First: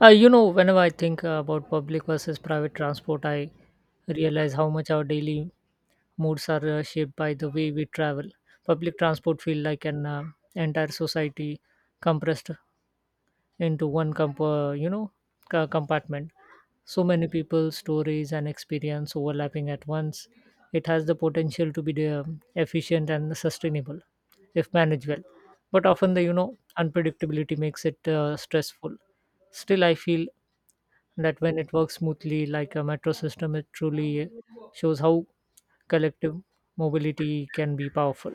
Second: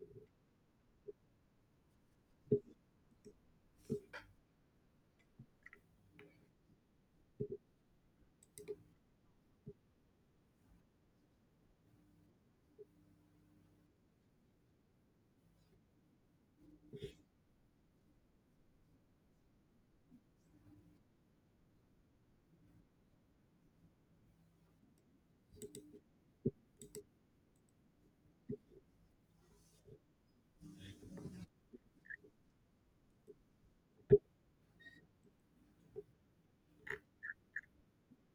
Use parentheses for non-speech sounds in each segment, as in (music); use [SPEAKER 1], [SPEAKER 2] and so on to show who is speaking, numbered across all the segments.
[SPEAKER 1] Whenever I think about public versus private transport, I realize how much our daily moods are shaped by the way we travel. Public transport feel like an entire society compressed into one compartment. So many people, stories, and experience overlapping at once. It has the potential to be efficient and sustainable if managed well. But often the unpredictability makes it stressful. Still, I feel that when it works smoothly like a metro system, it truly shows how collective mobility can be powerful.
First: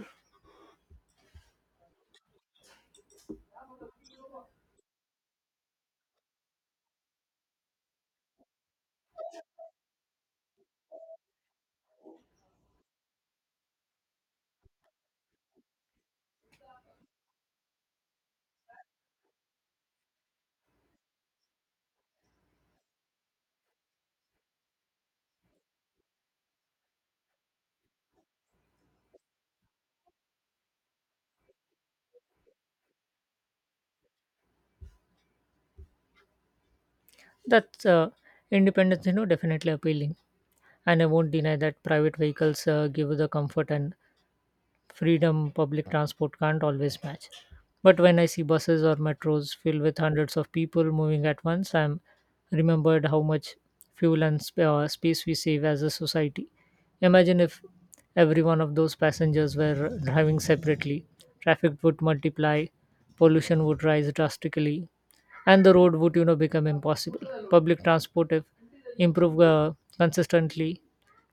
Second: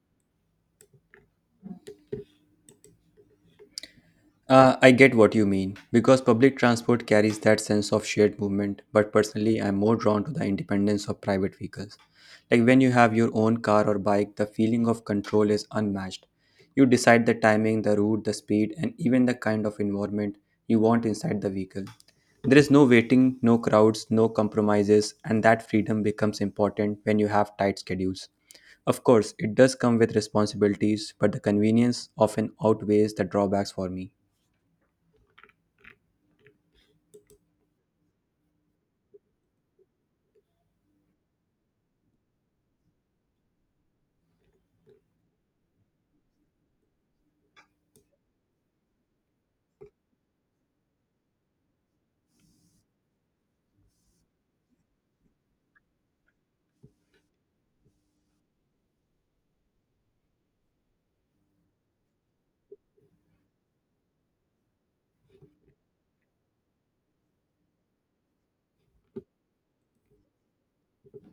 [SPEAKER 2] I get what you mean, because public transport carries that sense of shared movement, but personally, I'm more drawn to the independence of private vehicles. Like when you have your own car or bike, the feeling of control is unmatched. You decide the timing, the route, the speed, and even the kind of environment you want inside the vehicle. There is no waiting, no crowds, no compromises, and that freedom becomes important when you have tight schedules. Of course, it does come with responsibilities, but the convenience often outweighs the drawbacks for me.
[SPEAKER 1] That's independence, definitely appealing, and I won't deny that private vehicles give you the comfort and freedom public transport can't always match. But when I see buses or metros filled with hundreds of people moving at once, I'm remembered how much fuel and space we save as a society. Imagine if every one of those passengers were driving separately, traffic would multiply, pollution would rise drastically, and the road would become impossible. Public transport, if improved consistently,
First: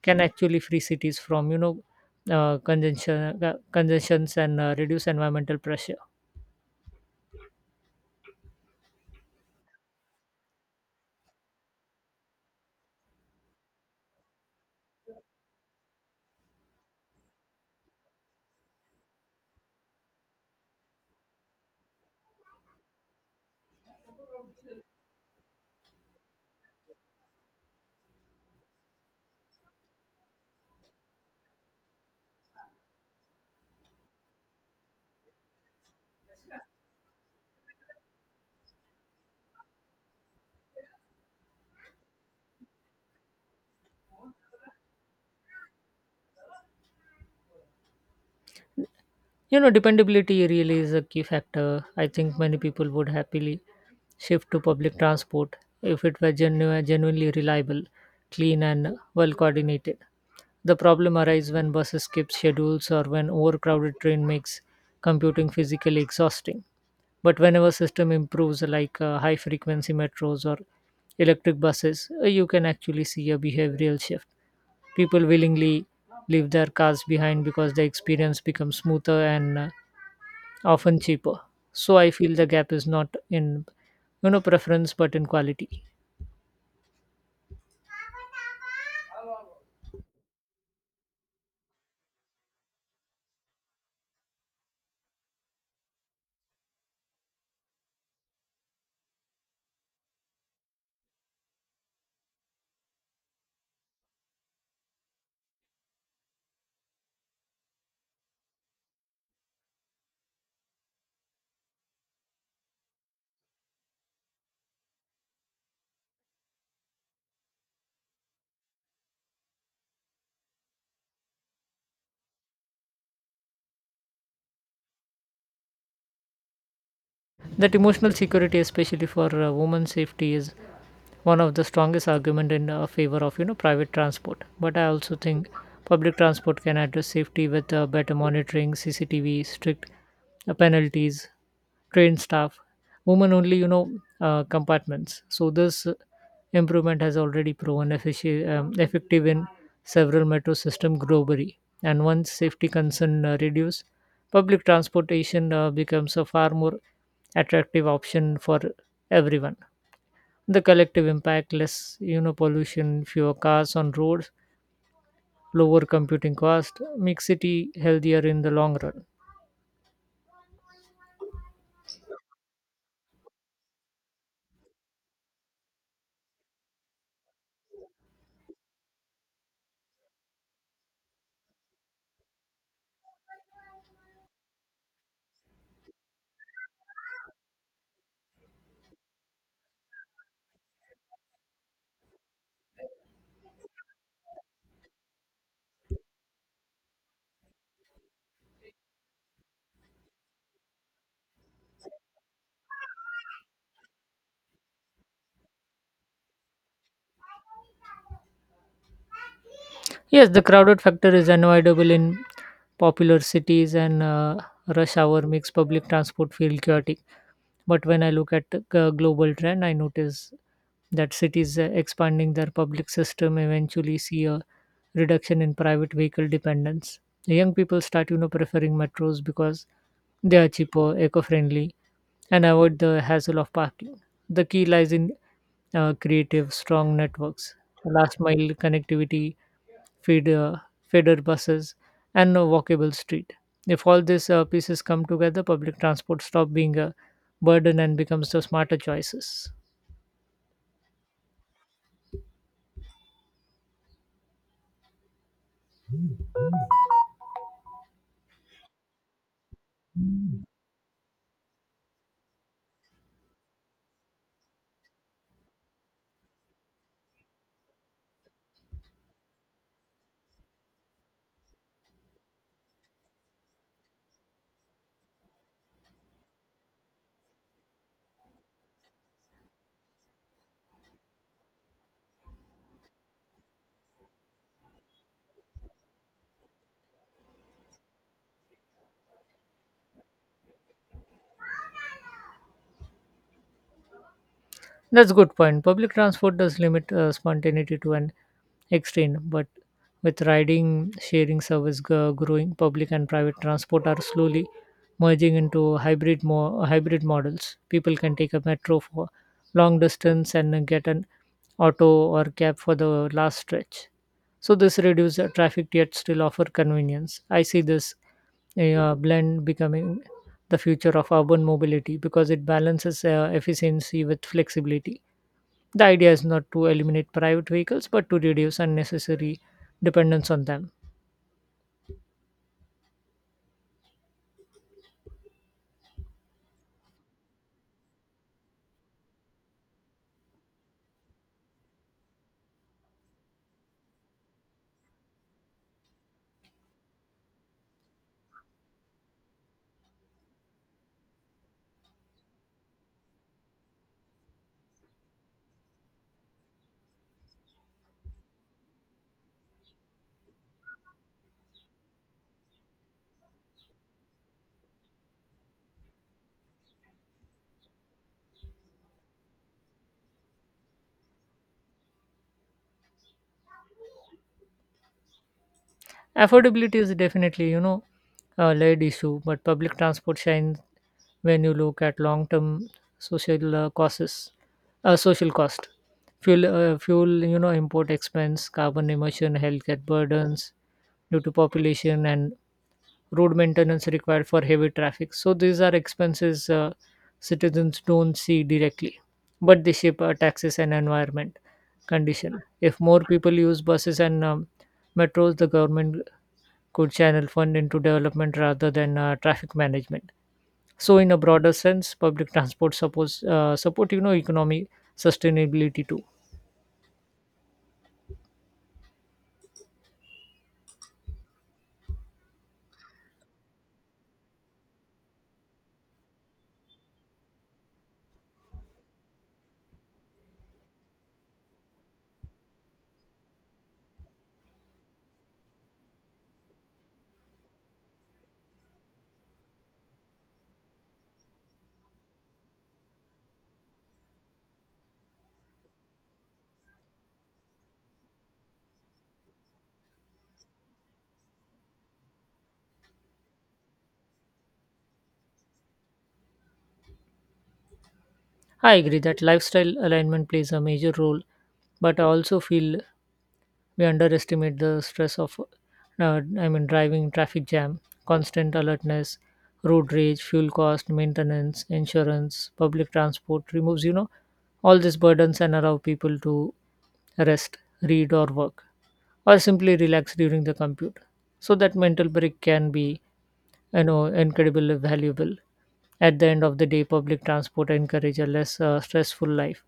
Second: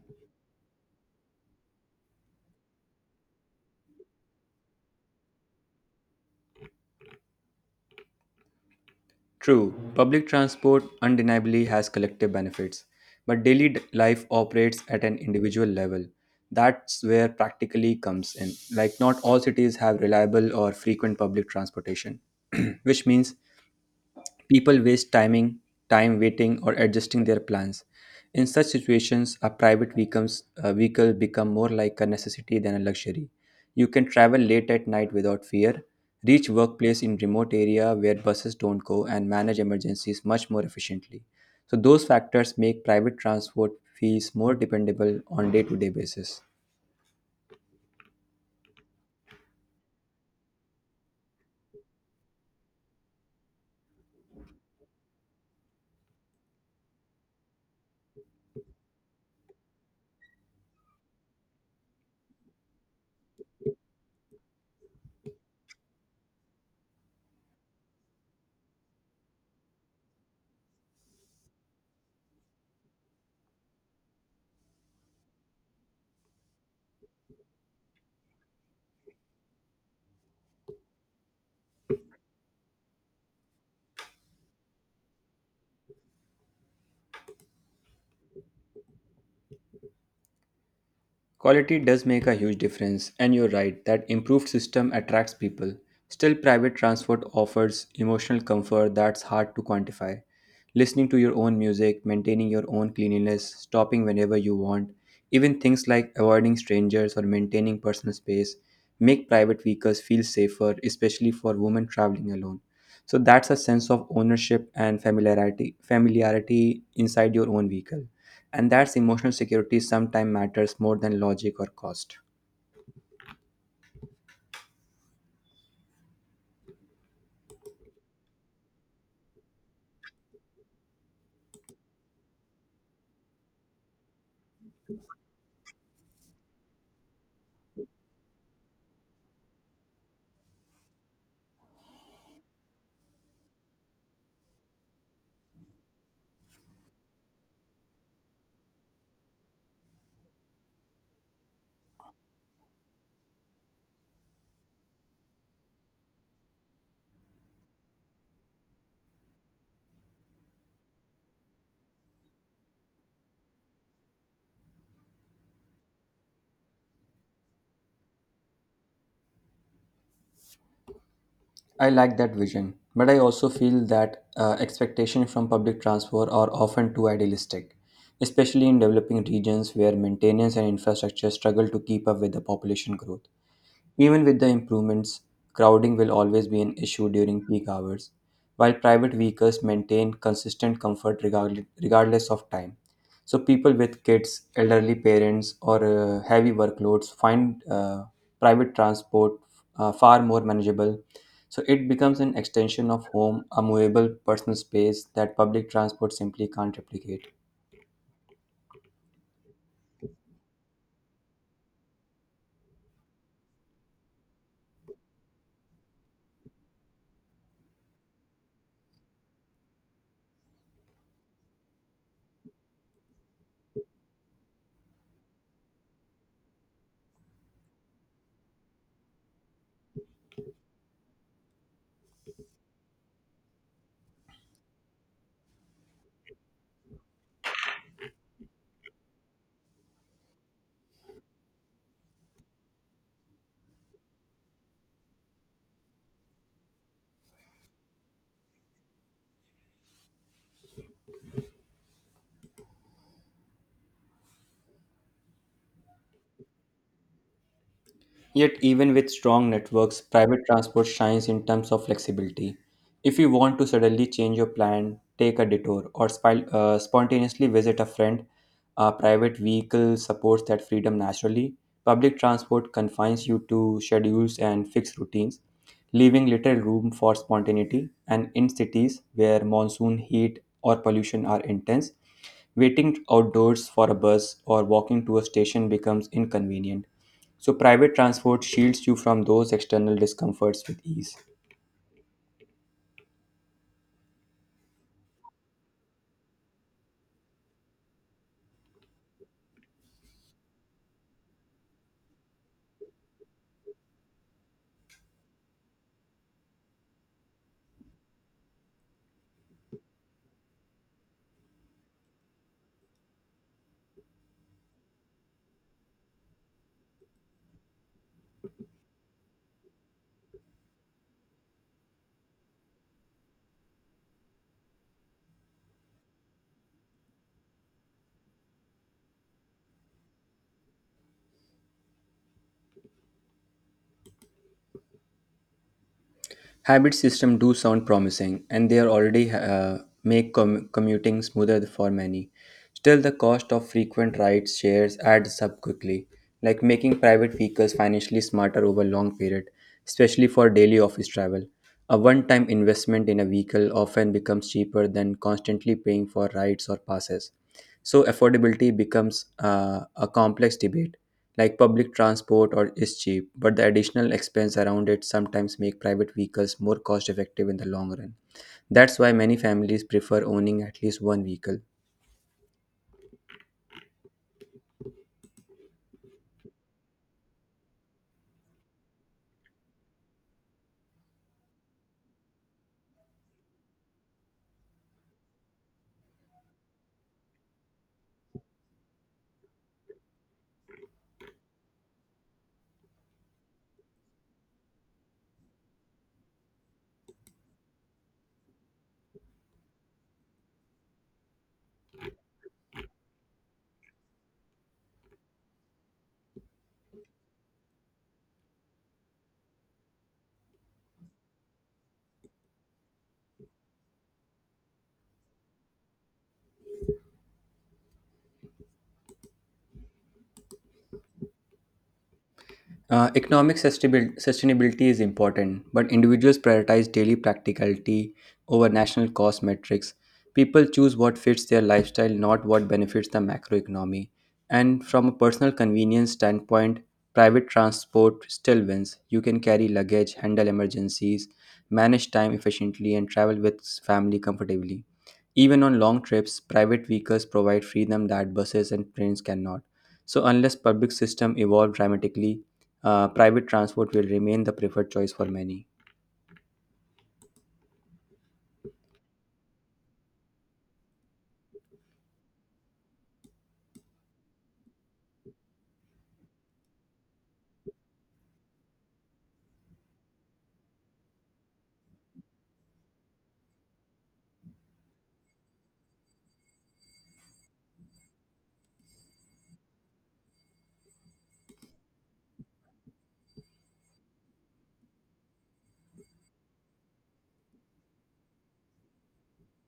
[SPEAKER 1] can actually free cities from consumptions and reduce environmental pressure.
[SPEAKER 2] True, public transport undeniably has collective benefits, but life operates at an individual level. That's where practically comes in. Like, not all cities have reliable or frequent public transportation, (clears throat) which means People waste timing, time waiting or adjusting their plans. In such situations, a vehicle become more like a necessity than a luxury. You can travel late at night without fear, reach workplace in remote area where buses don't go and manage emergencies much more efficiently. So those factors make private transport fees more dependable on day-to-day basis.
[SPEAKER 1] You know, dependability really is a key factor. I think many people would happily shift to public transport if it were genuinely reliable, clean, and well coordinated. The problem arises when buses skip schedules or when overcrowded train makes computing physically exhausting. But whenever system improves, like high frequency metros or electric buses, you can actually see a behavioral shift. People willingly leave their cars behind because the experience becomes smoother and often cheaper. So I feel the gap is not in preference but in quality.
[SPEAKER 2] Quality does make a huge difference, and you're right that improved system attracts people. Still, private transport offers emotional comfort that's hard to quantify. Listening to your own music, maintaining your own cleanliness, stopping whenever you want, even things like avoiding strangers or maintaining personal space make private vehicles feel safer, especially for women traveling alone. So that's a sense of ownership and familiarity inside your own vehicle. And that's emotional security sometimes matters more than logic or cost.
[SPEAKER 1] That emotional security, especially for women's safety, is one of the strongest argument in favor of private transport, but I also think public transport can address safety with better monitoring, CCTV, strict penalties, trained staff, women only, compartments. So this improvement has already proven effective in several metro system globally, and once safety concern reduce, public transportation becomes a far more attractive option for everyone. The collective impact, less pollution, fewer cars on roads, lower computing cost, make city healthier in the long run.
[SPEAKER 2] I like that vision, but I also feel that expectations from public transport are often too idealistic, especially in developing regions where maintenance and infrastructure struggle to keep up with the population growth. Even with the improvements, crowding will always be an issue during peak hours, while private vehicles maintain consistent comfort regardless of time. So, people with kids, elderly parents, or heavy workloads find private transport far more manageable. So, it becomes an extension of home, a movable personal space that public transport simply can't replicate.
[SPEAKER 1] Yes, the crowded factor is unavoidable in popular cities, and rush hour makes public transport feel chaotic. But when I look at the global trend, I notice that cities expanding their public system eventually see a reduction in private vehicle dependence. The young people start, you know, preferring metros because they are cheaper, eco-friendly, and avoid the hassle of parking. The key lies in creative, strong networks, last mile connectivity, feeder, feeder buses, and a walkable street. If all these pieces come together, public transport stop being a burden and becomes the smarter choices.
[SPEAKER 2] Yet, even with strong networks, private transport shines in terms of flexibility. If you want to suddenly change your plan, take a detour, or spontaneously visit a friend, a private vehicle supports that freedom naturally. Public transport confines you to schedules and fixed routines, leaving little room for spontaneity. And in cities where monsoon, heat, or pollution are intense, waiting outdoors for a bus or walking to a station becomes inconvenient, so private transport shields you from those external discomforts with ease.
[SPEAKER 1] That's good point. Public transport does limit spontaneity to an extent, but with riding, sharing service growing, public and private transport are slowly merging into hybrid models. People can take a metro for long distance and get an auto or cab for the last stretch. So this reduces the traffic yet still offer convenience. I see this blend becoming the future of urban mobility because it balances efficiency with flexibility. The idea is not to eliminate private vehicles but to reduce unnecessary dependence on them.
[SPEAKER 2] Hybrid systems do sound promising, and they are already commuting smoother for many. Still, the cost of frequent rides shares adds up quickly, like making private vehicles financially smarter over long period, especially for daily office travel. A one-time investment in a vehicle often becomes cheaper than constantly paying for rides or passes. So affordability becomes a complex debate, like public transport or is cheap but the additional expense around it sometimes make private vehicles more cost effective in the long run. That's why many families prefer owning at least one vehicle.
[SPEAKER 1] Affordability is definitely, you know, a layered issue, but public transport shines when you look at long-term social uh, costs, social cost, fuel, you know, import expense, carbon emission, healthcare burdens due to population and road maintenance required for heavy traffic. So these are expenses citizens don't see directly, but they shape taxes and environment condition. If more people use buses and metros, the government could channel fund into development rather than traffic management. So in a broader sense, public transport supports support you know economy sustainability too.
[SPEAKER 2] Economic sustainability is important, but individuals prioritize daily practicality over national cost metrics. People choose what fits their lifestyle, not what benefits the macroeconomy. And from a personal convenience standpoint, private transport still wins. You can carry luggage, handle emergencies, manage time efficiently, and travel with family comfortably. Even on long trips, private vehicles provide freedom that buses and trains cannot. So, unless public system evolve dramatically, private transport will remain the preferred choice for many.
[SPEAKER 1] I agree that lifestyle alignment plays a major role, but I also feel we underestimate the stress of, driving traffic jam, constant alertness, road rage, fuel cost, maintenance, insurance. Public transport removes, you know, all these burdens and allow people to rest, read, or work, or simply relax during the compute. So that mental break can be incredibly valuable. At the end of the day, public transport encourage a less stressful life,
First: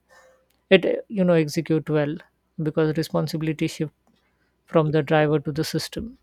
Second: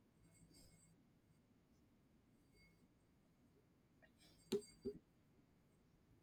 [SPEAKER 1] it execute well, because responsibility shift from the driver to the system.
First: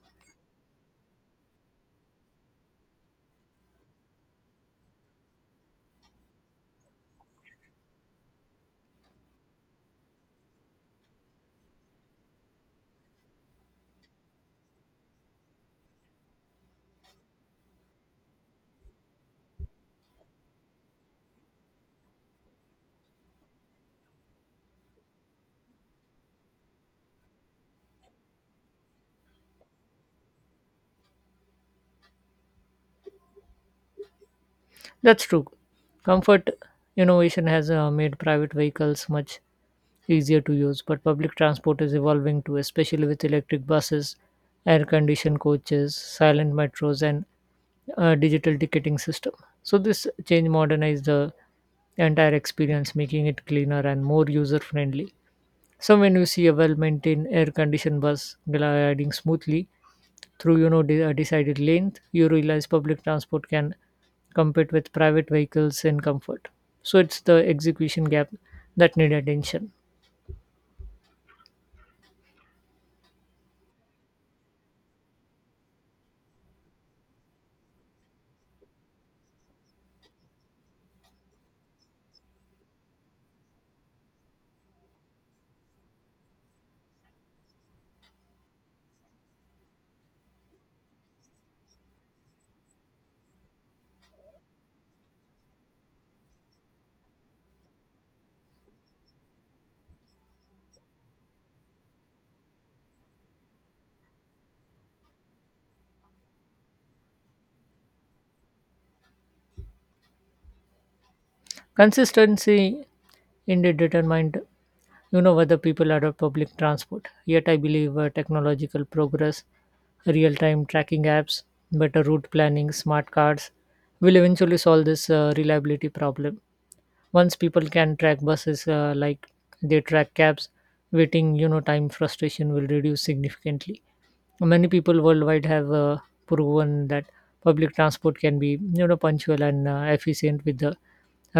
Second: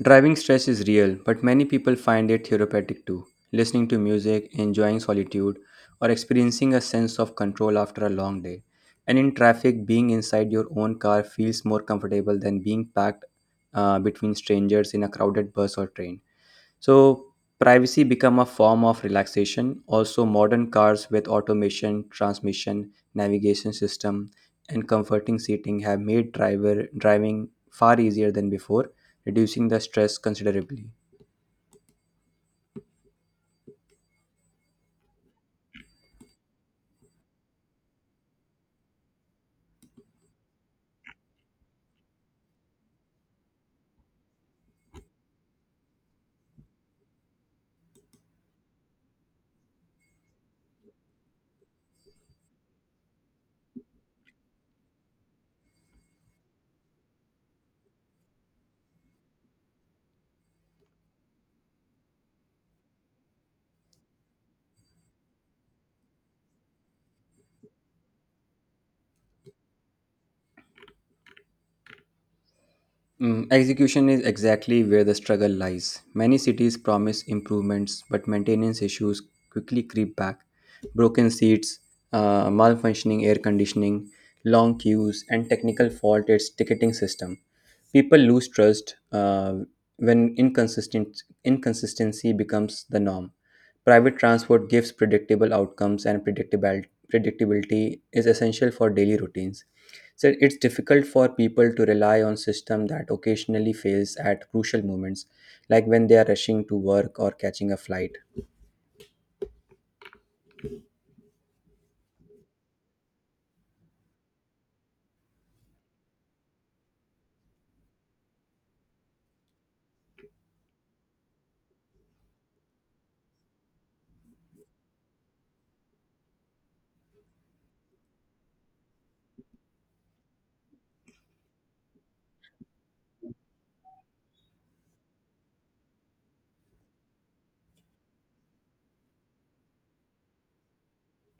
[SPEAKER 2] Driving stress is real, but many people find it therapeutic too. Listening to music, enjoying solitude, or experiencing a sense of control after a long day. And in traffic, being inside your own car feels more comfortable than being packed between strangers in a crowded bus or train. So privacy become a form of relaxation. Also modern cars with automation, transmission, navigation system and comforting seating have made driver driving far easier than before, reducing the stress considerably.
[SPEAKER 1] That's true. Comfort innovation has made private vehicles much easier to use, but public transport is evolving too, especially with electric buses, air conditioned coaches, silent metros, and digital ticketing system. So, this change modernized the entire experience, making it cleaner and more user friendly. So when you see a well-maintained air-conditioned bus gliding smoothly through, you know, a decided length, you realize public transport can compete with private vehicles in comfort. So it's the execution gap that need attention.
[SPEAKER 2] Mm, execution is exactly where the struggle lies. Many cities promise improvements, but maintenance issues quickly creep back. Broken seats, malfunctioning air conditioning, long queues, and technical fault its ticketing system. People lose trust when inconsistent inconsistency becomes the norm. Private transport gives predictable outcomes, and predictable predictability is essential for daily routines. So it's difficult for people to rely on system that occasionally fails at crucial moments, like when they are rushing to work or catching a flight.
[SPEAKER 1] Consistency indeed determined, you know, whether people adopt public transport. Yet I believe technological progress, real-time tracking apps, better route planning, smart cars will eventually solve this reliability problem. Once people can track buses like they track cabs, waiting time frustration will reduce significantly. Many people worldwide have proven that public transport can be punctual and efficient with the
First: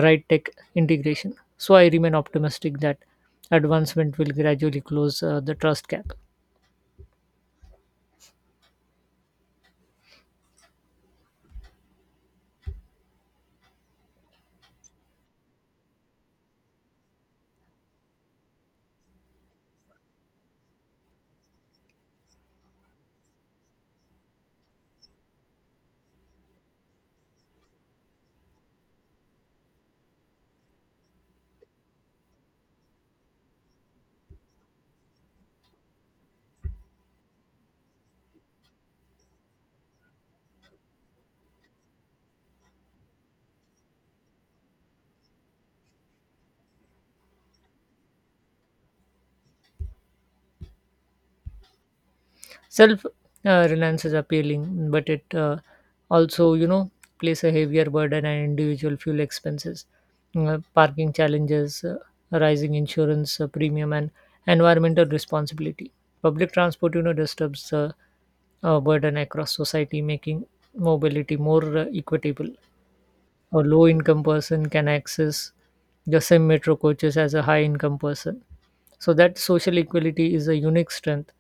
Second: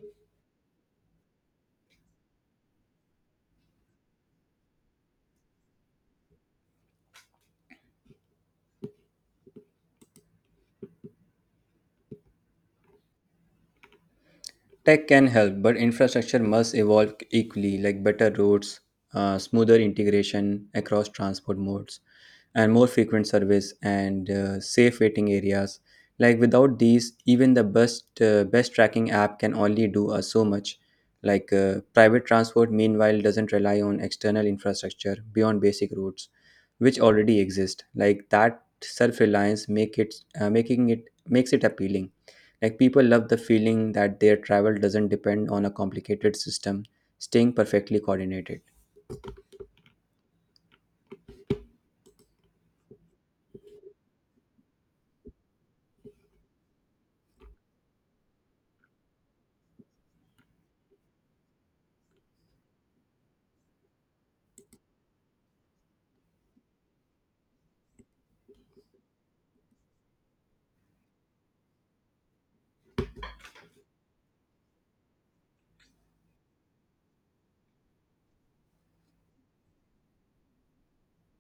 [SPEAKER 1] right tech integration. So I remain optimistic that advancement will gradually close the trust gap.
[SPEAKER 2] Tech can help, but infrastructure must evolve equally, like better roads, smoother integration across transport modes, and more frequent service and safe waiting areas. Like without these, even the best tracking app can only do so much. Like private transport, meanwhile, doesn't rely on external infrastructure beyond basic routes, which already exist. Like that self-reliance uh, making it makes it appealing, like people love the feeling that their travel doesn't depend on a complicated system, staying perfectly coordinated.
[SPEAKER 1] Self reliance is appealing, but it also, you know, place a heavier burden on individual fuel expenses, parking challenges, rising insurance premium, and environmental responsibility. Public transport, you know, disturbs the burden across society, making mobility more equitable. A low income person can access the same metro coaches as a high income person, so that social equality is a unique strength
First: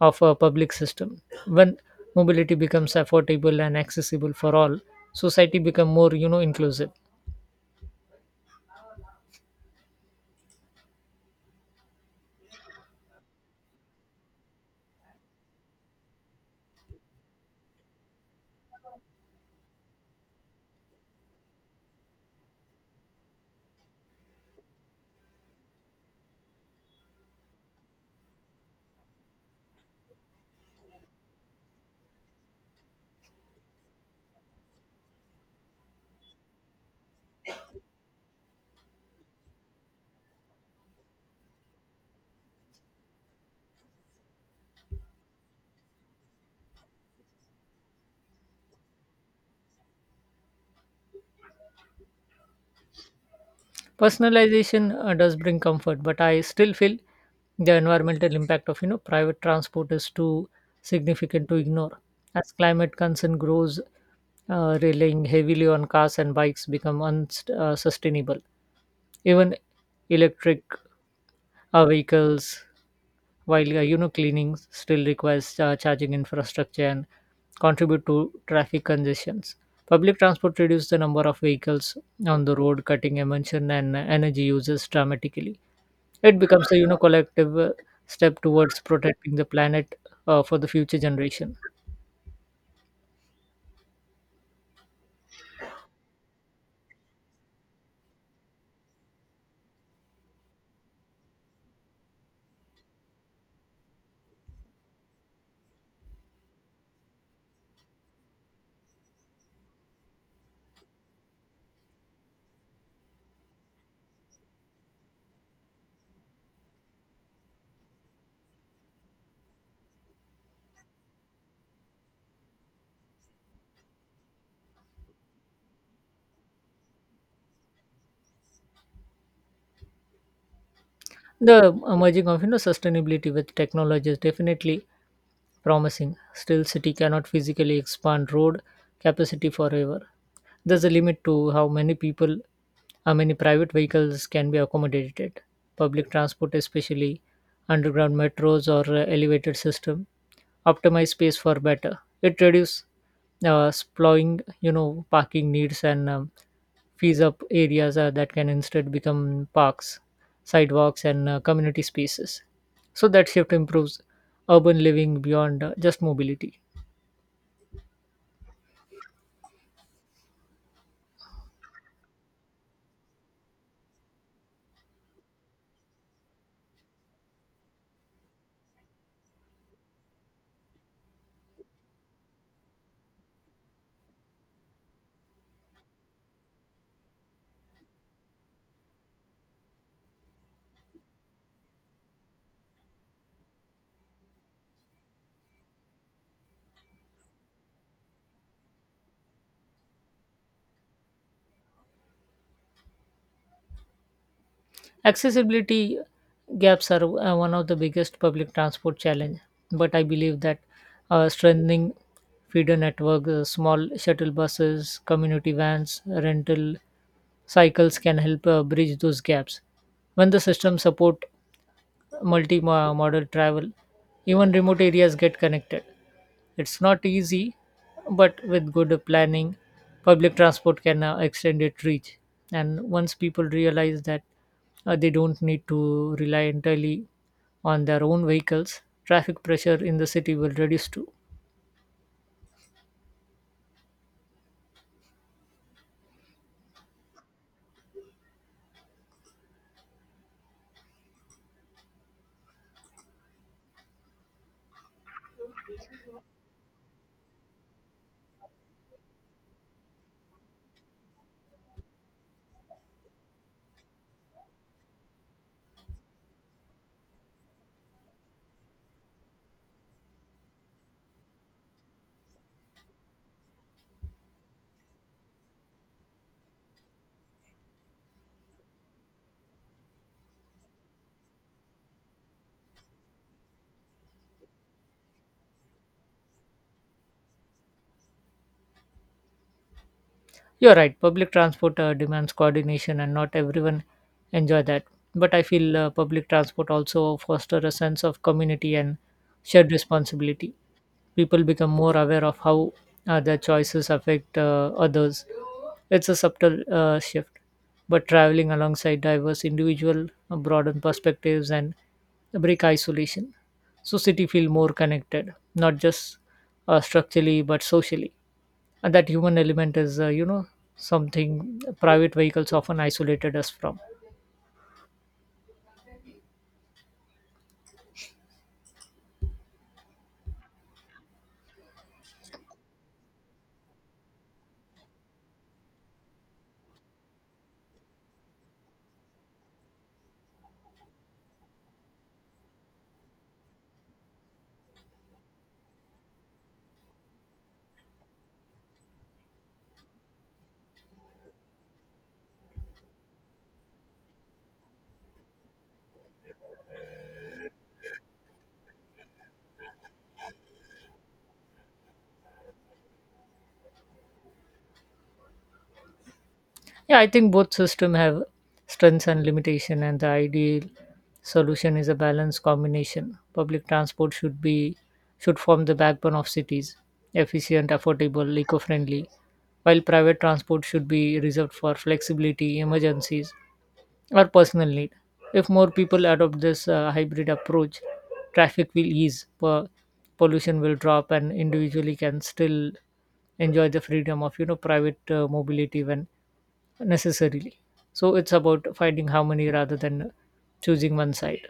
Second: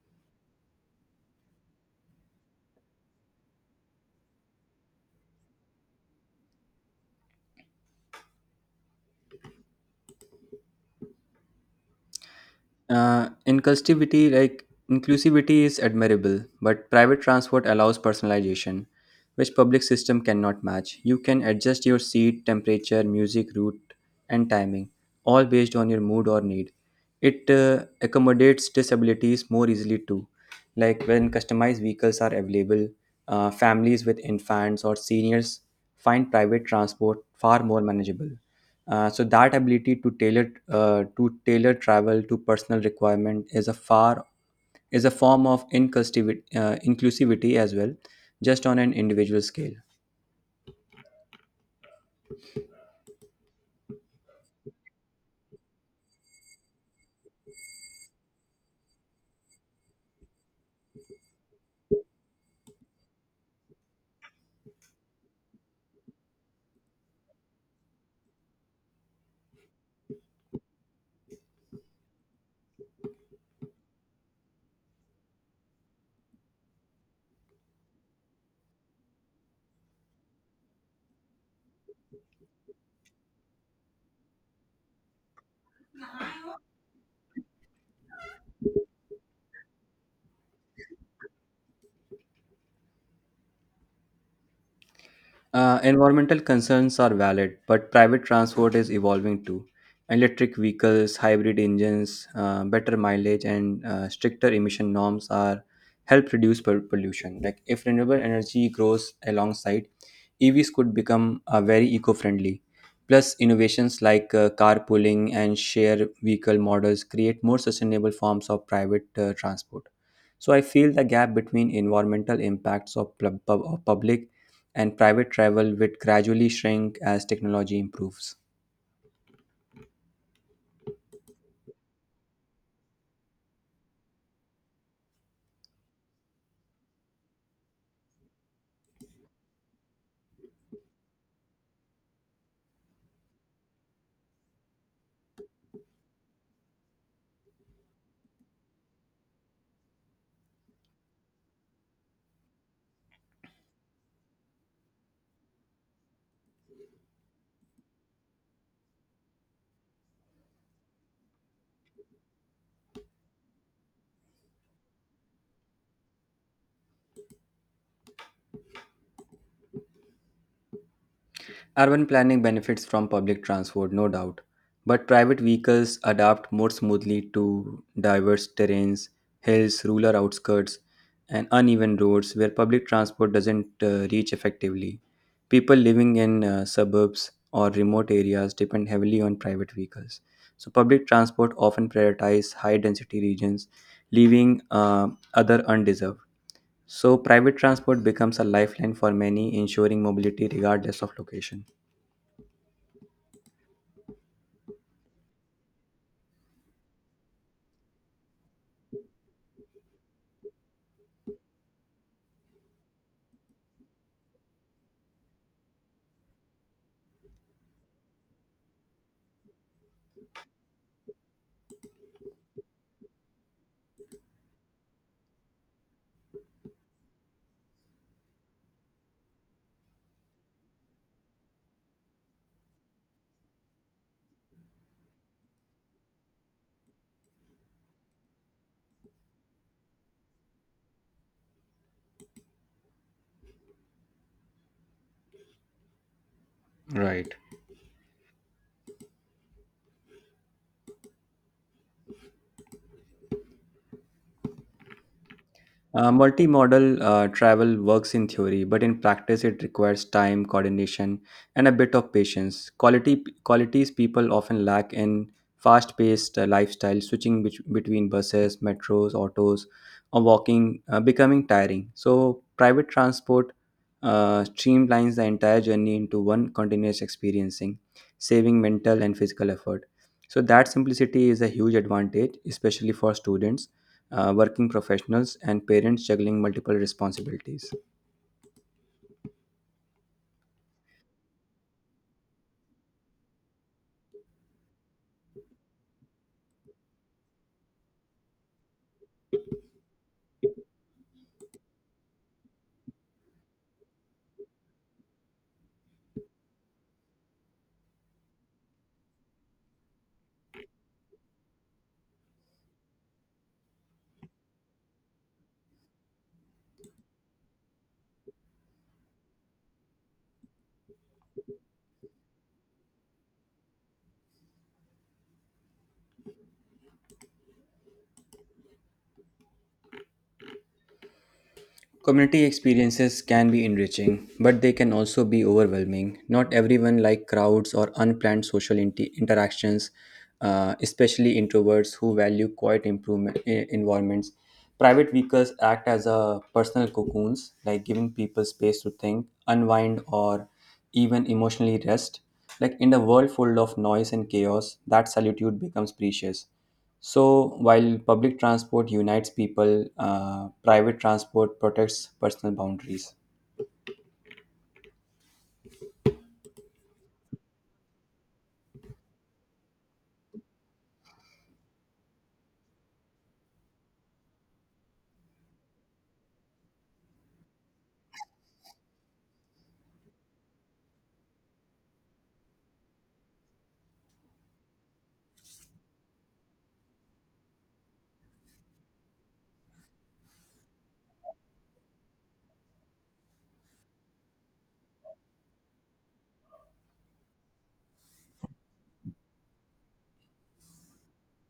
[SPEAKER 1] of a public system. When mobility becomes affordable and accessible for all, society become more inclusive.
[SPEAKER 2] Inclusivity is admirable, but private transport allows personalization, which public system cannot match. You can adjust your seat, temperature, music, route, and timing, all based on your mood or need. It accommodates disabilities more easily too, like when customized vehicles are available. Families with infants or seniors find private transport far more manageable. So that ability to tailor travel to personal requirement is a form of inclusivity as well, just on an individual scale.
[SPEAKER 1] Personalization does bring comfort, but I still feel the environmental impact of private transport is too significant to ignore. As climate concern grows, relying heavily on cars and bikes become unsustainable. Even electric vehicles, while cleaning, still requires charging infrastructure and contribute to traffic congestions. Public transport reduces the number of vehicles on the road, cutting emission and energy uses dramatically. It becomes a collective step towards protecting the planet for the future generation.
[SPEAKER 2] Environmental concerns are valid, but private transport is evolving too. Electric vehicles, hybrid engines, better mileage, and stricter emission norms are help reduce pollution. Like if renewable energy grows alongside, EVs could become very eco-friendly. Plus, innovations like carpooling and share vehicle models create more sustainable forms of private transport. So I feel the gap between environmental impacts of public and private travel would gradually shrink as technology improves.
[SPEAKER 1] The emerging of sustainability with technology is definitely promising. Still, city cannot physically expand road capacity forever. There's a limit to how many people, how many private vehicles can be accommodated. Public transport, especially underground metros or elevated system, optimize space for better. It reduces sploying, you know, parking needs and fees up areas that can instead become parks, sidewalks, and community spaces. So that shift improves urban living beyond just mobility.
[SPEAKER 2] Urban planning benefits from public transport, no doubt, but private vehicles adapt more smoothly to diverse terrains, hills, rural outskirts, and uneven roads where public transport doesn't reach effectively. People living in suburbs or remote areas depend heavily on private vehicles. So, public transport often prioritizes high density regions, leaving other undeserved. So, private transport becomes a lifeline for many, ensuring mobility regardless of location.
[SPEAKER 1] Accessibility gaps are one of the biggest public transport challenge, but I believe that strengthening feeder network, small shuttle buses, community vans, rental cycles can help bridge those gaps. When the system support multi-modal travel, even remote areas get connected. It's not easy, but with good planning, public transport can extend its reach. And once people realize that they don't need to rely entirely on their own vehicles, traffic pressure in the city will reduce too.
[SPEAKER 2] Right. Multimodal travel works in theory, but in practice, it requires time, coordination, and a bit of patience. Quality Qualities people often lack in fast-paced lifestyle, switching between buses, metros, autos, or walking, becoming tiring. So, private transport streamlines the entire journey into one continuous experiencing, saving mental and physical effort. So, that simplicity is a huge advantage, especially for students, working professionals, and parents juggling multiple responsibilities.
[SPEAKER 1] You're right. Public transport demands coordination, and not everyone enjoy that. But I feel public transport also foster a sense of community and shared responsibility. People become more aware of how their choices affect others. It's a subtle shift, but traveling alongside diverse individual broaden perspectives and break isolation. So city feel more connected, not just structurally but socially, and that human element is something private vehicles often isolated us from.
[SPEAKER 2] Community experiences can be enriching, but they can also be overwhelming. Not everyone like crowds or unplanned social interactions, especially introverts who value quiet environments. Private vehicles act as a personal cocoons, like giving people space to think, unwind, or even emotionally rest. Like in the world full of noise and chaos, that solitude becomes precious. So, while public transport unites people, private transport protects personal boundaries.
[SPEAKER 1] Yeah, I think both system have strengths and limitation, and the ideal solution is a balanced combination. Public transport should form the backbone of cities, efficient, affordable, eco-friendly, while private transport should be reserved for flexibility, emergencies, or personal need. If more people adopt this hybrid approach, traffic will ease, pollution will drop, and individually can still enjoy the freedom of private mobility when necessarily. So it's about finding harmony rather than choosing one side.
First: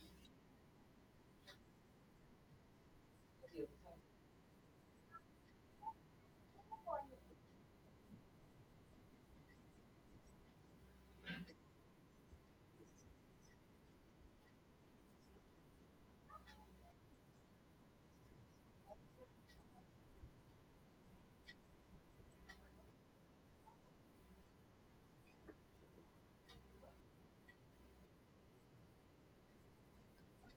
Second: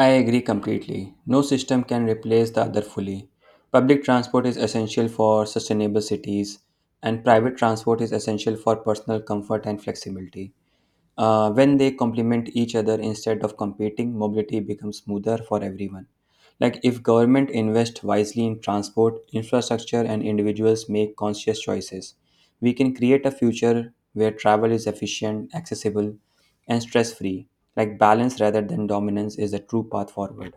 [SPEAKER 2] I agree completely. No system can replace the other fully. Public transport is essential for sustainable cities, and private transport is essential for personal comfort and flexibility. When they complement each other instead of competing, mobility becomes smoother for everyone. Like if government invest wisely in transport, infrastructure, and individuals make conscious choices, we can create a future where travel is efficient, accessible, and stress-free. Like balance rather than dominance is the true path forward.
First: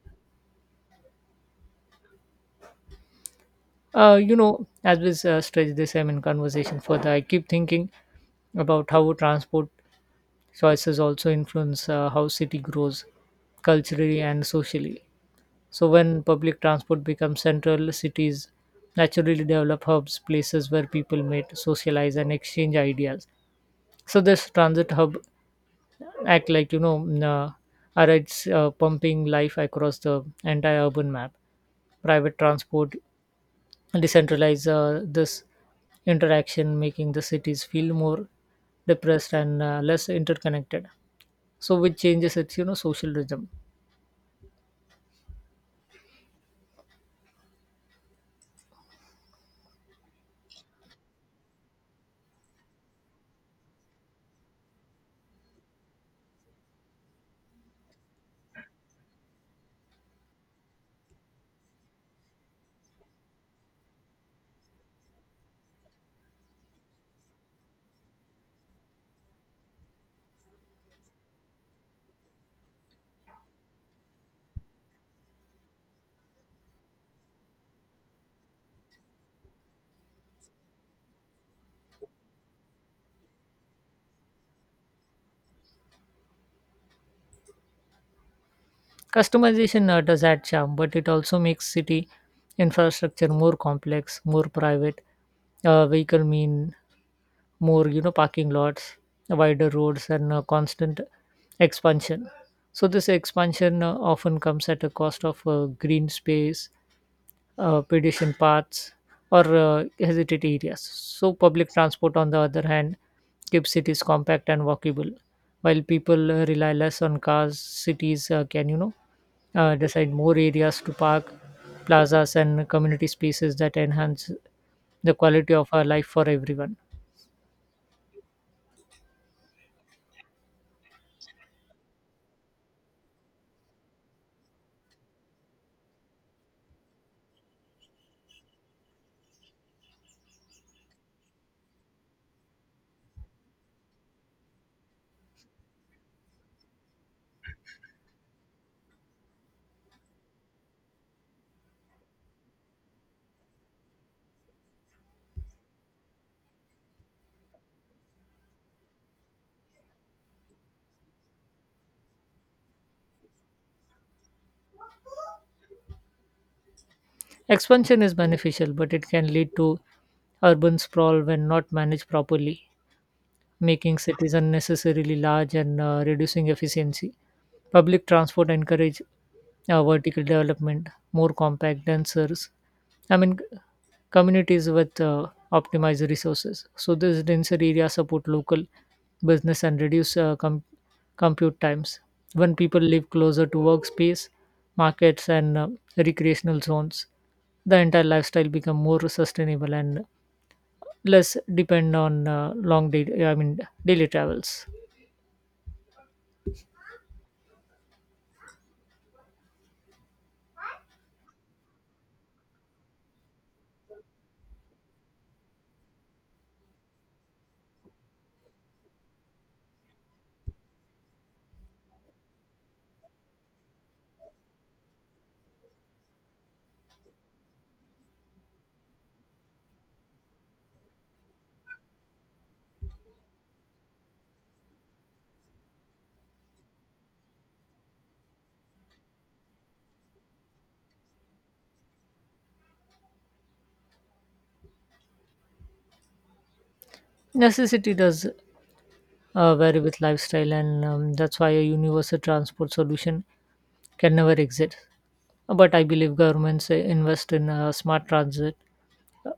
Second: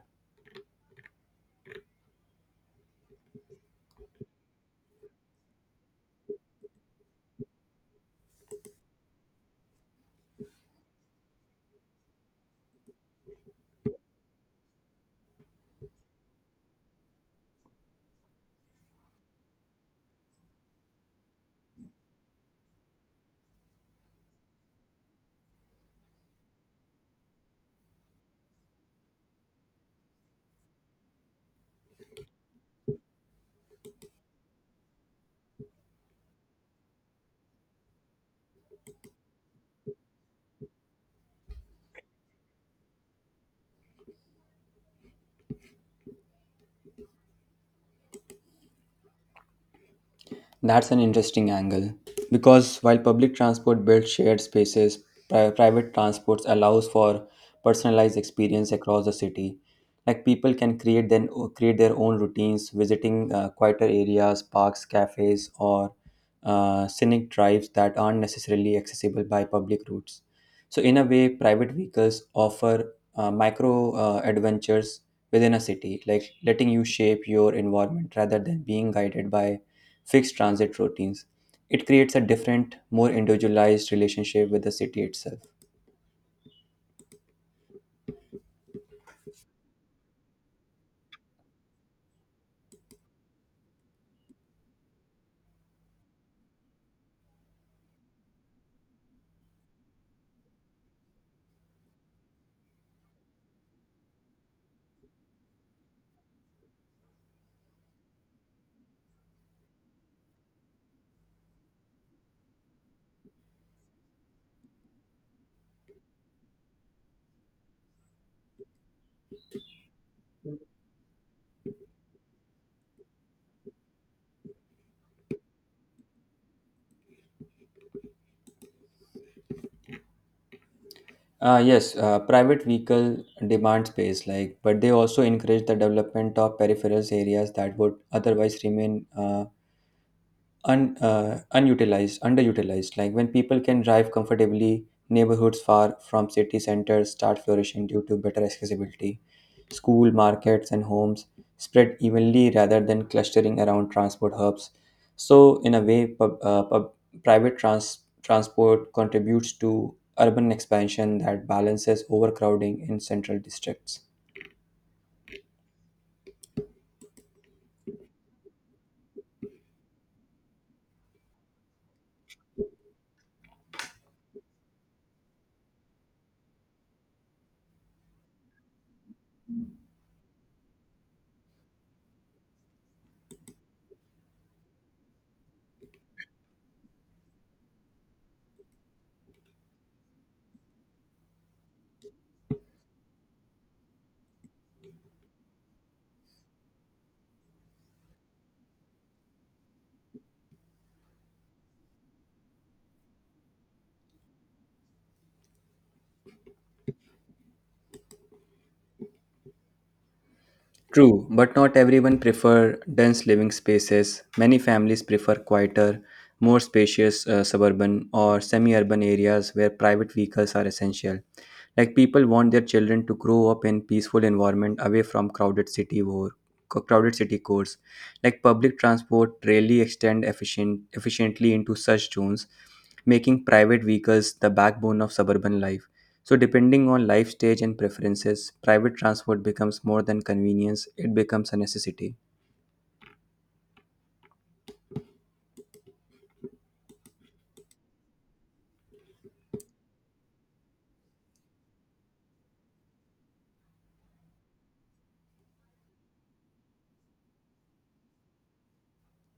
[SPEAKER 1] As we stretch this conversation further, I keep thinking about how transport choices also influence how city grows culturally and socially. So when public transport becomes central, cities naturally develop hubs, places where people meet, socialize, and exchange ideas. So this transit hub act like arrives pumping life across the entire urban map. Private transport decentralize this interaction, making the cities feel more depressed and less interconnected. So which changes its social rhythm.
[SPEAKER 2] That's an interesting angle because while public transport builds shared spaces, private transport allows for personalized experience across the city. Like people can create then create their own routines, visiting quieter areas, parks, cafes, or scenic drives that aren't necessarily accessible by public routes. So in a way, private vehicles offer micro adventures within a city, like letting you shape your environment rather than being guided by fixed transit routines. It creates a different, more individualized relationship with the city itself.
[SPEAKER 1] Customization does add charm, but it also makes city infrastructure more complex, more private. Vehicle mean more, parking lots, wider roads, and constant expansion. So this expansion often comes at a cost of green space, pedestrian paths, or hesitate areas. So, public transport, on the other hand, keeps cities compact and walkable. While people rely less on cars, cities can, decide more areas to park, plazas, and community spaces that enhance the quality of our life for everyone.
[SPEAKER 2] Yes, private vehicle demand space, like, but they also encourage the development of peripheral areas that would otherwise remain underutilized. Like when people can drive comfortably, neighborhoods far from city centers start flourishing due to better accessibility. School, markets, and homes spread evenly rather than clustering around transport hubs. So, in a way, transport contributes to urban expansion that balances overcrowding in central districts.
[SPEAKER 1] Expansion is beneficial, but it can lead to urban sprawl when not managed properly, making cities unnecessarily large and reducing efficiency. Public transport encourage vertical development, more compact, denser. I mean, c- Communities with optimized resources. So this denser area support local business and reduce compute times. When people live closer to workspace, markets, and recreational zones, the entire lifestyle become more sustainable and less depend on long day I mean daily travels.
[SPEAKER 2] True, but not everyone prefer dense living spaces. Many families prefer quieter, more spacious suburban or semi-urban areas where private vehicles are essential. Like people want their children to grow up in peaceful environment away from crowded city cores. Like public transport rarely extend efficiently into such zones, making private vehicles the backbone of suburban life. So, depending on life stage and preferences, private transport becomes more than convenience, it becomes a necessity.
[SPEAKER 1] Necessity does vary with lifestyle and that's why a universal transport solution can never exist, but I believe governments invest in smart transit uh,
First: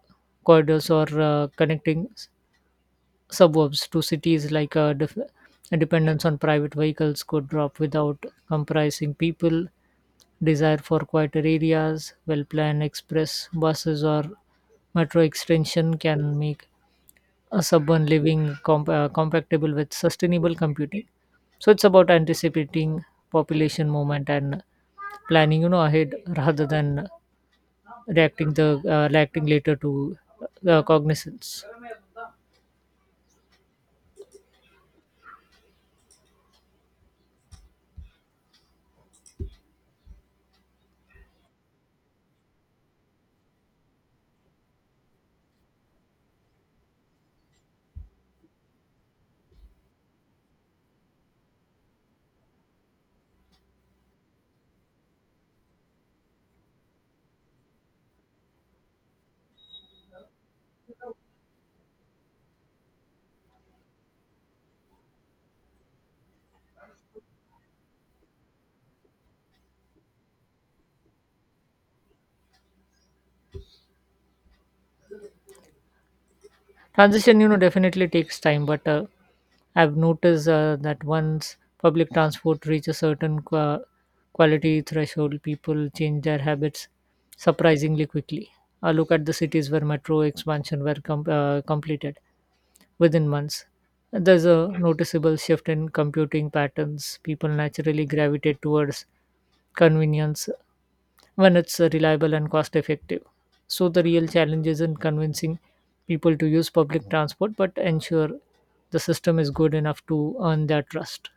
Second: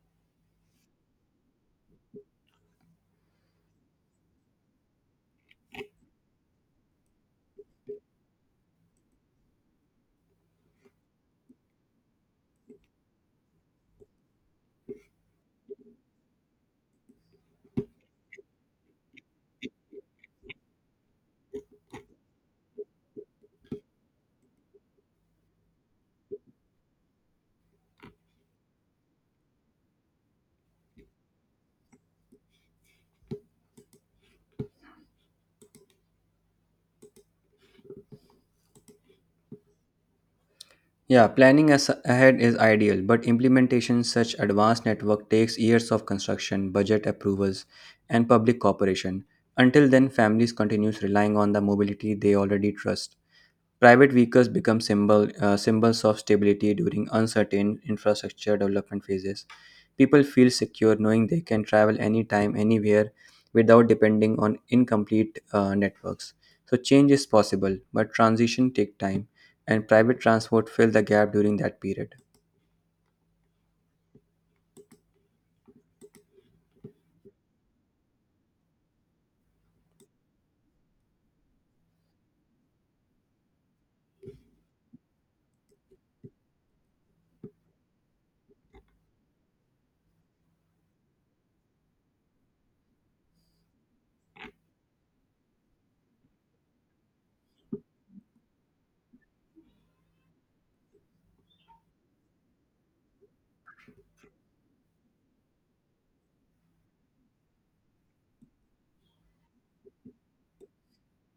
[SPEAKER 1] corridors or connecting suburbs to cities like a dependence on private vehicles could drop without comprising people desire for quieter areas. Well planned express buses or metro extension can make a suburban living compatible with sustainable computing. So it's about anticipating population movement and planning, ahead rather than reacting later to cognizance.
[SPEAKER 2] Yeah, planning as ahead is ideal, but implementation such advanced network takes years of construction, budget approvals, and public cooperation. Until then, families continues relying on the mobility they already trust. Private vehicles become symbols of stability during uncertain infrastructure development phases. People feel secure knowing they can travel anytime, anywhere without depending on incomplete networks. So, change is possible, but transition take time, and private transport fill the gap during that period.
[SPEAKER 1] Transition, definitely takes time, but I've noticed that once public transport reaches a certain quality threshold, people change their habits surprisingly quickly. Look at the cities where metro expansion were completed within months. There's a noticeable shift in computing patterns. People naturally gravitate towards convenience when it's reliable and cost effective. So the real challenge isn't convincing people to use public transport, but ensure the system is good enough to earn their trust.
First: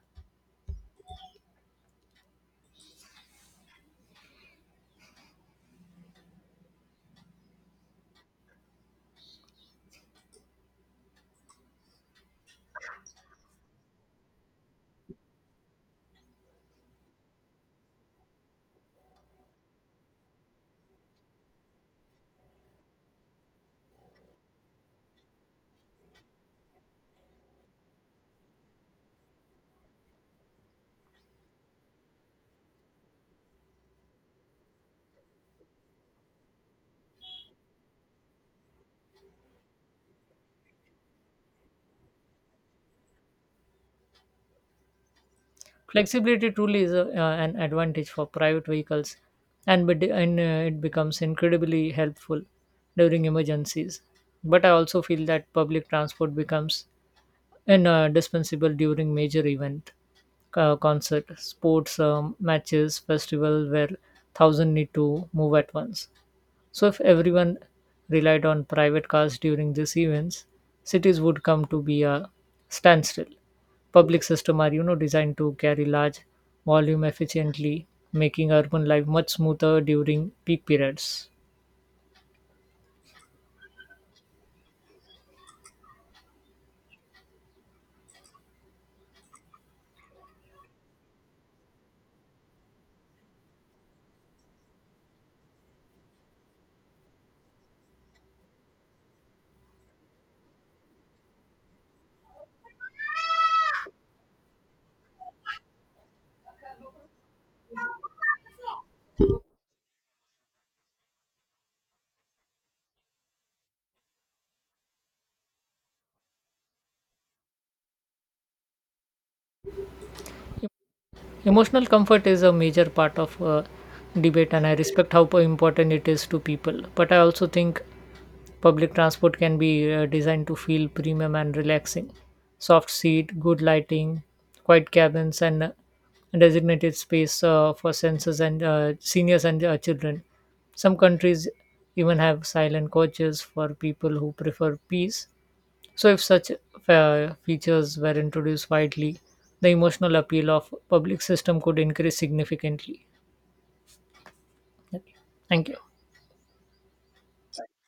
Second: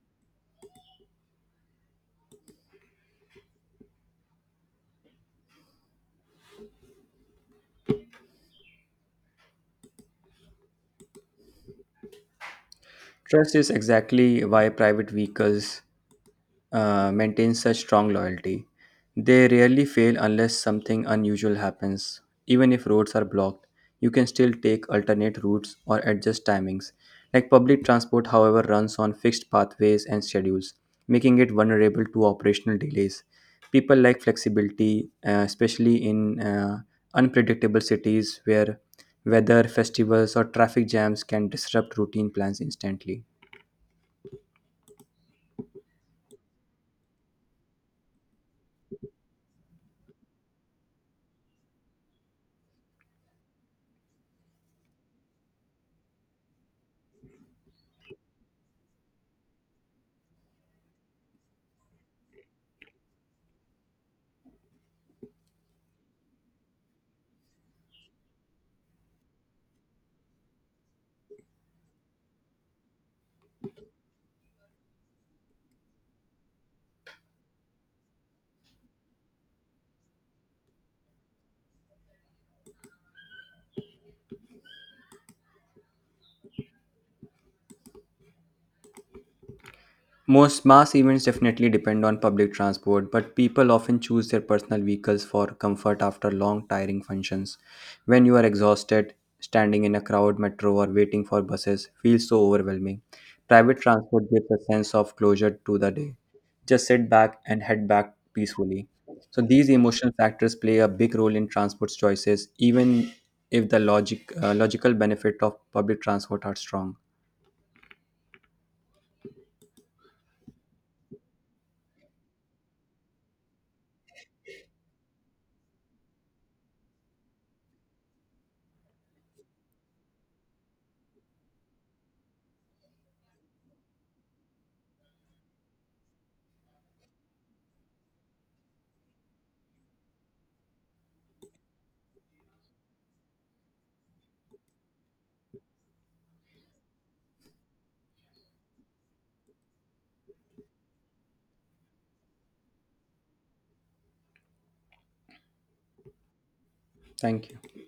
[SPEAKER 2] Trust is exactly why private vehicles maintain such strong loyalty. They rarely fail unless something unusual happens. Even if roads are blocked, you can still take alternate routes or adjust timings. Like public transport, however, runs on fixed pathways and schedules, making it vulnerable to operational delays. People like flexibility, especially in unpredictable cities where weather, festivals, or traffic jams can disrupt routine plans instantly.
[SPEAKER 1] Flexibility truly is a, an advantage for private vehicles, and it becomes incredibly helpful during emergencies. But I also feel that public transport becomes indispensable during major event, concert, sports matches, festival where thousand need to move at once. So, if everyone relied on private cars during these events, cities would come to be a standstill. Public systems are, designed to carry large volume efficiently, making urban life much smoother during peak periods.
[SPEAKER 2] Most mass events definitely depend on public transport, but people often choose their personal vehicles for comfort after long, tiring functions. When you are exhausted, standing in a crowd, metro, or waiting for buses feels so overwhelming. Private transport gives a sense of closure to the day. Just sit back and head back peacefully. So, these emotional factors play a big role in transport choices, even if the logical benefit of public transport are strong.
[SPEAKER 1] Emotional comfort is a major part of debate, and I respect how important it is to people. But I also think public transport can be designed to feel premium and relaxing. Soft seat, good lighting, quiet cabins, and designated space for seniors and seniors and children. Some countries even have silent coaches for people who prefer peace. So, if such features were introduced widely, the emotional appeal of public system could increase significantly. Okay. Thank you.
[SPEAKER 2] Thank you.